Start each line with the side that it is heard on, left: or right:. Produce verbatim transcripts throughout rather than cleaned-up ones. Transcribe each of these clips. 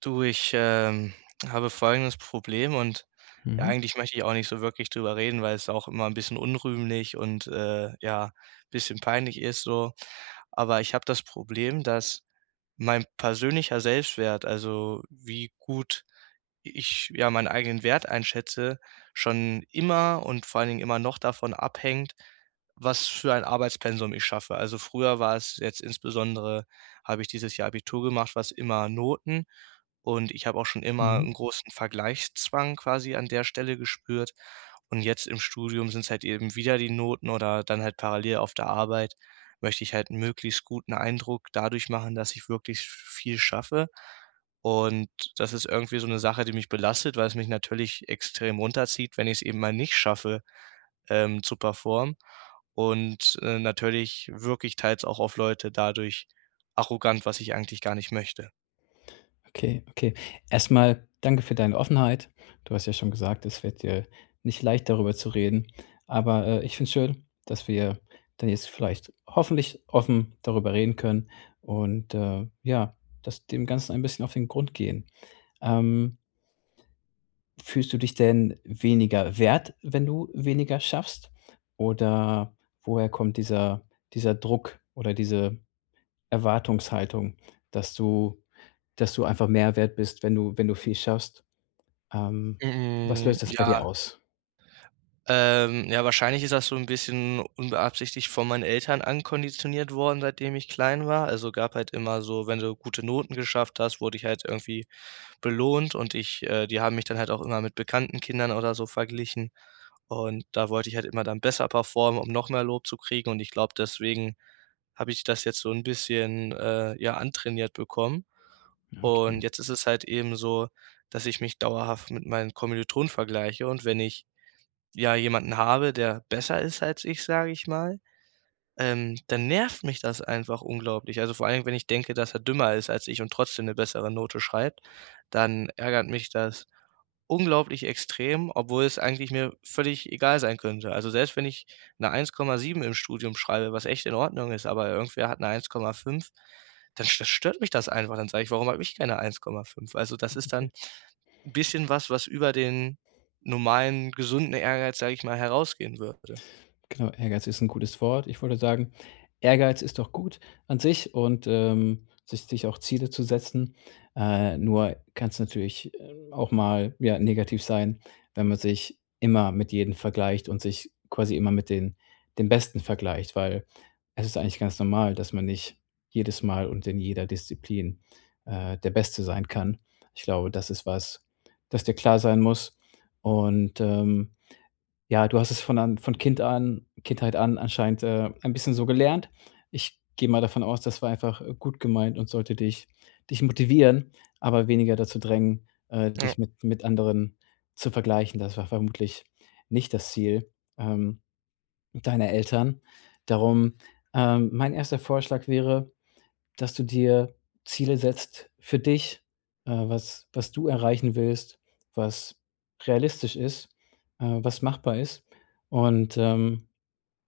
right: Du, ich, ähm, habe folgendes Problem und ja,
left: Mhm,
right: eigentlich möchte ich auch nicht so wirklich drüber reden, weil es auch immer ein bisschen unrühmlich und, äh, ja, ein bisschen peinlich ist so. Aber ich habe das Problem, dass mein persönlicher Selbstwert, also wie gut ich, ja, meinen eigenen Wert einschätze, schon immer und vor allen Dingen immer noch davon abhängt, was für ein Arbeitspensum ich schaffe. Also, früher war es jetzt insbesondere habe ich dieses Jahr Abitur gemacht, was immer Noten. Und ich habe auch schon immer
left: mhm.
right: einen großen Vergleichszwang quasi an der Stelle gespürt. Und jetzt im Studium sind es halt eben wieder die Noten oder dann halt parallel auf der Arbeit möchte ich halt 'n möglichst guten Eindruck dadurch machen, dass ich wirklich viel schaffe. Und das ist irgendwie so eine Sache, die mich belastet, weil es mich natürlich extrem runterzieht, wenn ich es eben mal nicht schaffe, ähm, zu performen. Und, äh, natürlich wirke ich teils auch auf Leute dadurch arrogant, was ich eigentlich gar nicht möchte.
left: Okay, okay. Erstmal danke für deine Offenheit. Du hast ja schon gesagt, es wird dir nicht leicht, darüber zu reden. Aber, äh, ich finde es schön, dass wir dann jetzt vielleicht hoffentlich offen darüber reden können und, äh, ja, dass dem Ganzen ein bisschen auf den Grund gehen. Ähm, Fühlst du dich denn weniger wert, wenn du weniger schaffst? Oder woher kommt dieser dieser Druck oder diese Erwartungshaltung, dass du dass du einfach mehr wert bist, wenn du wenn du viel schaffst. Ähm, Was
right: Hm,
left: löst das bei dir
right: ja.
left: aus?
right: Ähm, ja, wahrscheinlich ist das so ein bisschen unbeabsichtigt von meinen Eltern ankonditioniert worden, seitdem ich klein war. Also, gab halt immer so wenn du gute Noten geschafft hast, wurde ich halt irgendwie belohnt und ich äh, die haben mich dann halt auch immer mit bekannten Kindern oder so verglichen. Und da wollte ich halt immer dann besser performen, um noch mehr Lob zu kriegen. Und ich glaube, deswegen habe ich das jetzt so ein bisschen, äh, ja, antrainiert bekommen.
left: Ja,
right: Und
left: okay,
right: jetzt ist es halt eben so, dass ich mich dauerhaft mit meinen Kommilitonen vergleiche und wenn ich ja, jemanden habe, der besser ist als ich, sage ich mal, ähm, dann nervt mich das einfach unglaublich. Also, vor allen Dingen, wenn ich denke, dass er dümmer ist als ich und trotzdem eine bessere Note schreibt, dann ärgert mich das. Unglaublich extrem, obwohl es eigentlich mir völlig egal sein könnte. Also, selbst wenn ich 'ne eins Komma sieben im Studium schreibe, was echt in Ordnung ist, aber irgendwer hat 'ne eins Komma fünf, dann st stört mich das einfach. Dann sage ich: „Warum habe ich keine eins Komma fünf?“ Also, das ist
left: okay.
right: dann 'n bisschen was, was über den normalen gesunden Ehrgeiz, sage ich mal, herausgehen würde.
left: Genau, Ehrgeiz ist ein gutes Wort. Ich wollte sagen, Ehrgeiz ist doch gut an sich und, ähm, sich sich auch Ziele zu setzen. Äh, nur kann es natürlich, ähm, auch mal, ja, negativ sein, wenn man sich immer mit jedem vergleicht und sich quasi immer mit den den Besten vergleicht, weil es ist eigentlich ganz normal, dass man nicht jedes Mal und in jeder Disziplin, äh, der Beste sein kann. Ich glaube, das ist was, das dir klar sein muss und, ähm ja, du hast es von an von Kind an Kindheit an anscheinend, äh, ein bisschen so gelernt. Ich gehe mal davon aus, das war einfach, äh, gut gemeint und sollte dich dich motivieren, aber weniger dazu drängen, äh, dich mit mit anderen zu vergleichen. Das war vermutlich nicht das Ziel, ähm, deiner Eltern. Darum, ähm, mein erster Vorschlag wäre, dass du dir Ziele setzt für dich, äh, was was du erreichen willst, was realistisch ist, äh, was machbar ist. Und, ähm,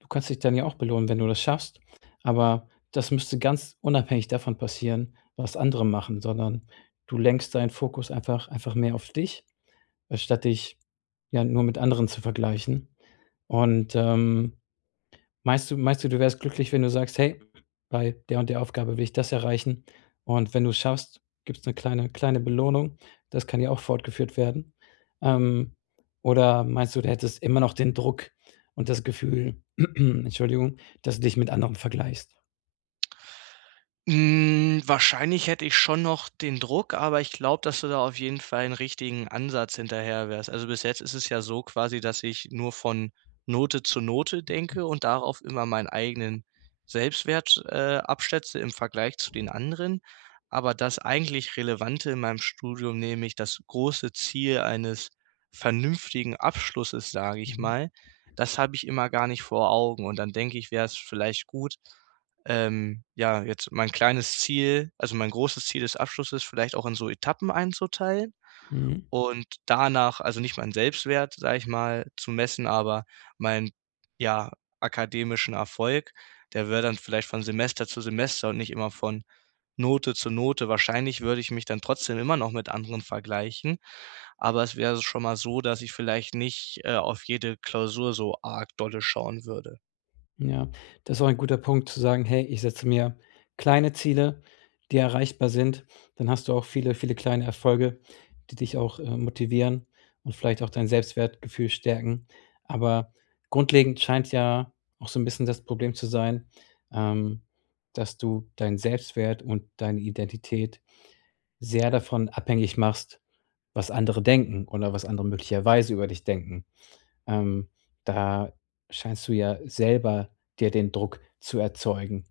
left: du kannst dich dann ja auch belohnen, wenn du das schaffst. Aber das müsste ganz unabhängig davon passieren, was andere machen, sondern du lenkst deinen Fokus einfach einfach mehr auf dich, statt dich, ja, nur mit anderen zu vergleichen. Und, ähm, Meinst du meinst du, du wärst glücklich, wenn du sagst: „Hey, bei der und der Aufgabe will ich das erreichen.“ Und wenn du's schaffst, gibt es eine kleine kleine Belohnung. Das kann ja auch fortgeführt werden. Ähm, oder meinst du, du hättest immer noch den Druck und das Gefühl, Entschuldigung, dass du dich mit anderen vergleichst?
right: Hm, wahrscheinlich hätte ich schon noch den Druck, aber ich glaube, dass du da auf jeden Fall 'n richtigen Ansatz hinterher wärst. Also, bis jetzt ist es ja so quasi, dass ich nur von Note zu Note denke und darauf immer meinen eigenen Selbstwert, äh, abschätze im Vergleich zu den anderen. Aber das eigentlich Relevante in meinem Studium, nämlich das große Ziel eines vernünftigen Abschlusses, sage ich
left: Mhm.
right: mal, das habe ich immer gar nicht vor Augen. Und dann denke ich, wäre es vielleicht gut ähm, ja, jetzt mein kleines Ziel, also mein großes Ziel des Abschlusses vielleicht auch in so Etappen einzuteilen
left: Mhm.
right: und danach also nicht meinen Selbstwert, sage ich mal, zu messen, aber meinen, ja, akademischen Erfolg. Der wäre dann vielleicht von Semester zu Semester und nicht immer von Note zu Note. Wahrscheinlich würde ich mich dann trotzdem immer noch mit anderen vergleichen, aber es wäre schon mal so, dass ich vielleicht nicht, äh, auf jede Klausur so arg dolle schauen würde.
left: Ja, das ist auch ein guter Punkt zu sagen: „Hey, ich setze mir kleine Ziele, die erreichbar sind.“ Dann hast du auch viele, viele kleine Erfolge, die dich auch, äh, motivieren und vielleicht auch dein Selbstwertgefühl stärken. Aber grundlegend scheint ja auch so ein bisschen das Problem zu sein, ähm, dass du deinen Selbstwert und deine Identität sehr davon abhängig machst, was andere denken oder was andere möglicherweise über dich denken. Ähm, Da scheinst du ja selber dir den Druck zu erzeugen.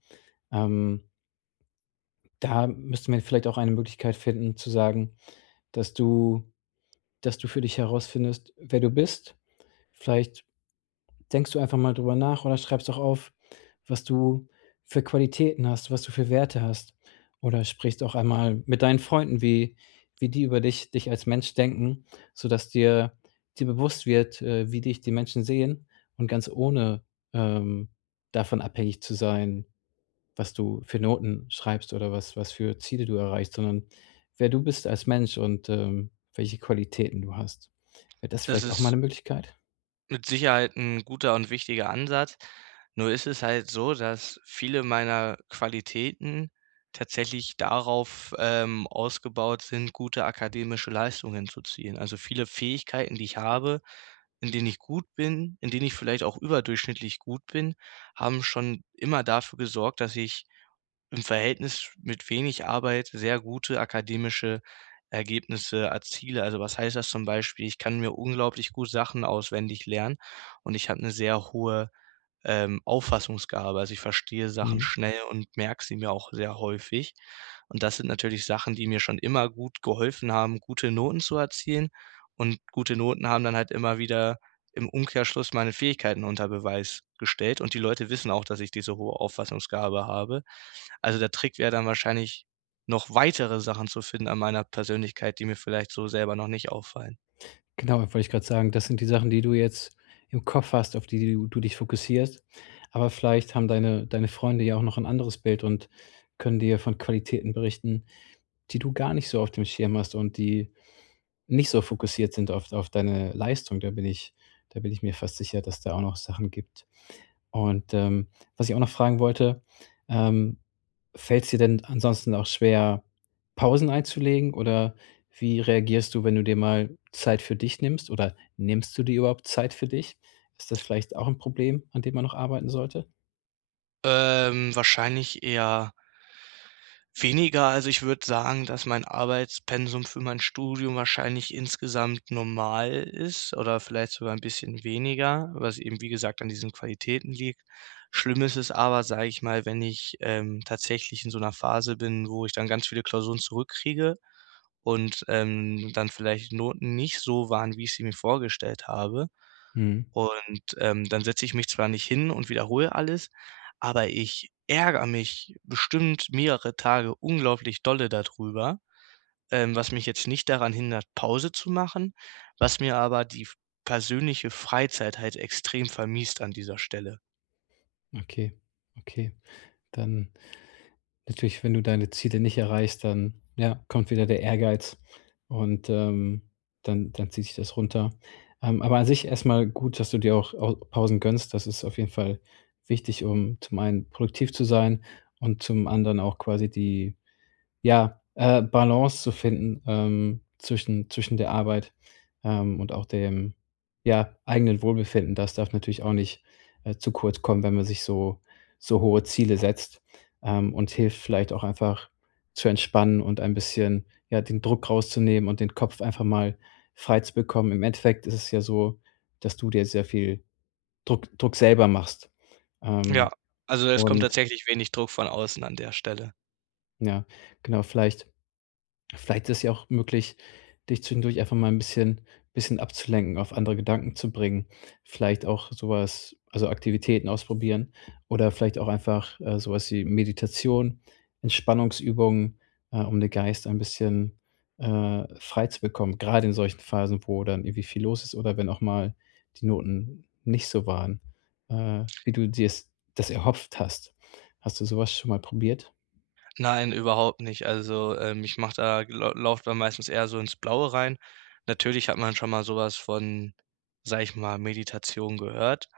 left: Ähm, Da müsste man vielleicht auch eine Möglichkeit finden zu sagen, dass du dass du für dich herausfindest, wer du bist. Vielleicht denkst du einfach mal drüber nach oder schreibst auch auf, was du für Qualitäten hast, was du für Werte hast. Oder sprichst auch einmal mit deinen Freunden, wie, wie die über dich, dich als Mensch denken, sodass dir, dir bewusst wird, äh, wie dich die Menschen sehen und ganz ohne ähm, davon abhängig zu sein, was du für Noten schreibst oder was, was für Ziele du erreichst, sondern wer du bist als Mensch und ähm, welche Qualitäten du hast. Wäre das
right: Das
left: vielleicht auch mal
right: ist
left: eine Möglichkeit?
right: mit Sicherheit ein guter und wichtiger Ansatz. Nur ist es halt so, dass viele meiner Qualitäten tatsächlich darauf, ähm, ausgebaut sind, gute akademische Leistungen zu ziehen. Also, viele Fähigkeiten, die ich habe, in denen ich gut bin, in denen ich vielleicht auch überdurchschnittlich gut bin, haben schon immer dafür gesorgt, dass ich im Verhältnis mit wenig Arbeit sehr gute akademische Ergebnisse erziele. Also, was heißt das zum Beispiel? Ich kann mir unglaublich gut Sachen auswendig lernen und ich habe eine sehr hohe ähm, Auffassungsgabe. Also, ich verstehe Sachen
left: Mhm.
right: schnell und merke sie mir auch sehr häufig. Und das sind natürlich Sachen, die mir schon immer gut geholfen haben, gute Noten zu erzielen. Und gute Noten haben dann halt immer wieder im Umkehrschluss meine Fähigkeiten unter Beweis gestellt. Und die Leute wissen auch, dass ich diese hohe Auffassungsgabe habe. Also, der Trick wäre dann wahrscheinlich, noch weitere Sachen zu finden an meiner Persönlichkeit, die mir vielleicht so selber noch nicht auffallen.
left: Genau, wollte ich gerade sagen, das sind die Sachen, die du jetzt im Kopf hast, auf die du du dich fokussierst. Aber vielleicht haben deine deine Freunde ja auch noch ein anderes Bild und können dir von Qualitäten berichten, die du gar nicht so auf dem Schirm hast und die nicht so fokussiert sind auf auf deine Leistung. Da bin ich da bin ich mir fast sicher, dass da auch noch Sachen gibt. Und, ähm, was ich auch noch fragen wollte, ähm, fällt es dir denn ansonsten auch schwer, Pausen einzulegen oder wie reagierst du, wenn du dir mal Zeit für dich nimmst oder nimmst du dir überhaupt Zeit für dich? Ist das vielleicht auch ein Problem, an dem man noch arbeiten sollte?
right: Ähm, wahrscheinlich eher weniger. Also, ich würde sagen, dass mein Arbeitspensum für mein Studium wahrscheinlich insgesamt normal ist oder vielleicht sogar ein bisschen weniger, was eben, wie gesagt, an diesen Qualitäten liegt. Schlimm ist es aber, sage ich mal, wenn ich, ähm, tatsächlich in so einer Phase bin, wo ich dann ganz viele Klausuren zurückkriege und, ähm, dann vielleicht Noten nicht so waren, wie ich sie mir vorgestellt habe.
left: Mhm,
right: Und, ähm, dann setze ich mich zwar nicht hin und wiederhole alles, aber ich ärgere mich bestimmt mehrere Tage unglaublich dolle darüber, ähm, was mich jetzt nicht daran hindert, Pause zu machen, was mir aber die f persönliche Freizeit halt extrem vermiest an dieser Stelle.
left: okay, okay. Dann natürlich, wenn du deine Ziele nicht erreichst, dann, ja, kommt wieder der Ehrgeiz und, ähm, dann dann zieht sich das runter. Ähm, aber an sich erst mal gut, dass du dir auch au Pausen gönnst. Das ist auf jeden Fall wichtig, um zum einen produktiv zu sein und zum anderen auch quasi die ja, äh, Balance zu finden, ähm, zwischen zwischen der Arbeit, ähm, und auch dem, ja, eigenen Wohlbefinden. Das darf natürlich auch nicht, äh, zu kurz kommen, wenn man sich so so hohe Ziele setzt, ähm, und hilft vielleicht auch einfach zu entspannen und ein bisschen, ja, den Druck rauszunehmen und den Kopf einfach mal frei zu bekommen. Im Endeffekt ist es ja so, dass du dir sehr viel Druck Druck selber machst. Ähm,
right: Ja, also es kommt
left: und
right: tatsächlich wenig Druck von außen an der Stelle.
left: ja, genau, vielleicht ja, vielleicht ist es ja auch möglich, dich zwischendurch einfach mal ein bisschen bisschen abzulenken, auf andere Gedanken zu bringen. Vielleicht auch sowas, also, Aktivitäten ausprobieren oder vielleicht auch einfach, äh, so wie Meditation, Entspannungsübungen, äh, um den Geist ein bisschen, äh, frei zu bekommen, gerade in solchen Phasen, wo dann irgendwie viel los ist oder wenn auch mal die Noten nicht so waren, äh, wie du dir's das erhofft hast. Hast du sowas schon mal probiert?
right: Nein, überhaupt nicht. Also, ähm, ich mache da lau laufe da meistens eher so ins Blaue rein. Natürlich hat man schon mal sowas von, sage ich mal, Meditation gehört,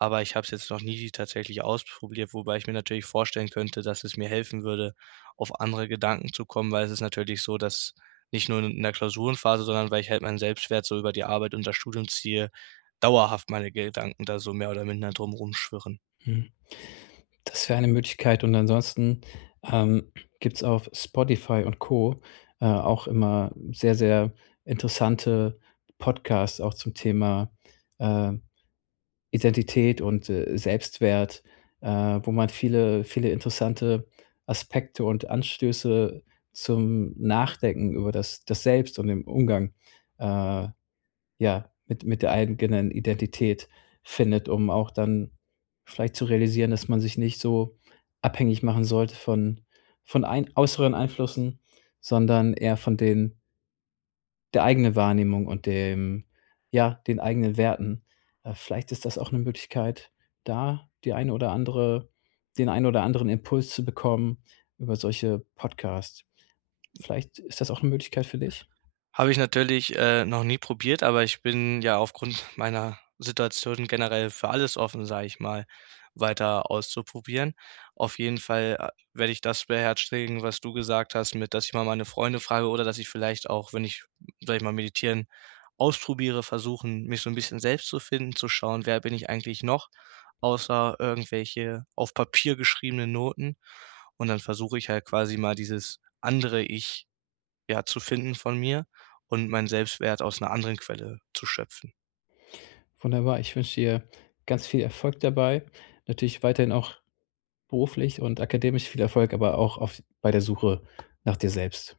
right: aber ich habe es jetzt noch nie tatsächlich ausprobiert, wobei ich mir natürlich vorstellen könnte, dass es mir helfen würde, auf andere Gedanken zu kommen, weil es ist natürlich so, dass nicht nur in der Klausurenphase, sondern weil ich halt meinen Selbstwert so über die Arbeit und das Studium ziehe, dauerhaft meine Gedanken da so mehr oder minder drum rumschwirren.
left: Das wäre eine Möglichkeit und ansonsten, ähm, gibt's auf Spotify und Co. äh, auch immer sehr, sehr interessante Podcasts auch zum Thema, äh, Identität und, äh, Selbstwert, äh, wo man viele viele interessante Aspekte und Anstöße zum Nachdenken über das das Selbst und den Umgang, äh ja, mit mit der eigenen Identität findet, um auch dann vielleicht zu realisieren, dass man sich nicht so abhängig machen sollte von von ein äußeren Einflüssen, sondern eher von den der eigenen Wahrnehmung und dem ja, den eigenen Werten. Äh, vielleicht ist das auch eine Möglichkeit, da die eine oder andere den einen oder anderen Impuls zu bekommen über solche Podcasts. Vielleicht ist das auch eine Möglichkeit für dich?
right: Habe ich natürlich, äh, noch nie probiert, aber ich bin ja aufgrund meiner Situation generell für alles offen, sage ich mal, weiter auszuprobieren. Auf jeden Fall, äh, werde ich das beherzigen, was du gesagt hast, mit dass ich mal meine Freunde frage oder dass ich vielleicht auch, wenn ich, sage ich mal, meditieren ausprobiere, versuchen, mich so ein bisschen selbst zu finden, zu schauen, wer bin ich eigentlich noch, außer irgendwelche auf Papier geschriebenen Noten. Und dann versuche ich halt quasi mal dieses andere Ich, ja, zu finden von mir und meinen Selbstwert aus einer anderen Quelle zu schöpfen.
left: Wunderbar. Ich wünsche dir ganz viel Erfolg dabei. Natürlich weiterhin auch beruflich und akademisch viel Erfolg, aber auch auf, bei der Suche nach dir selbst.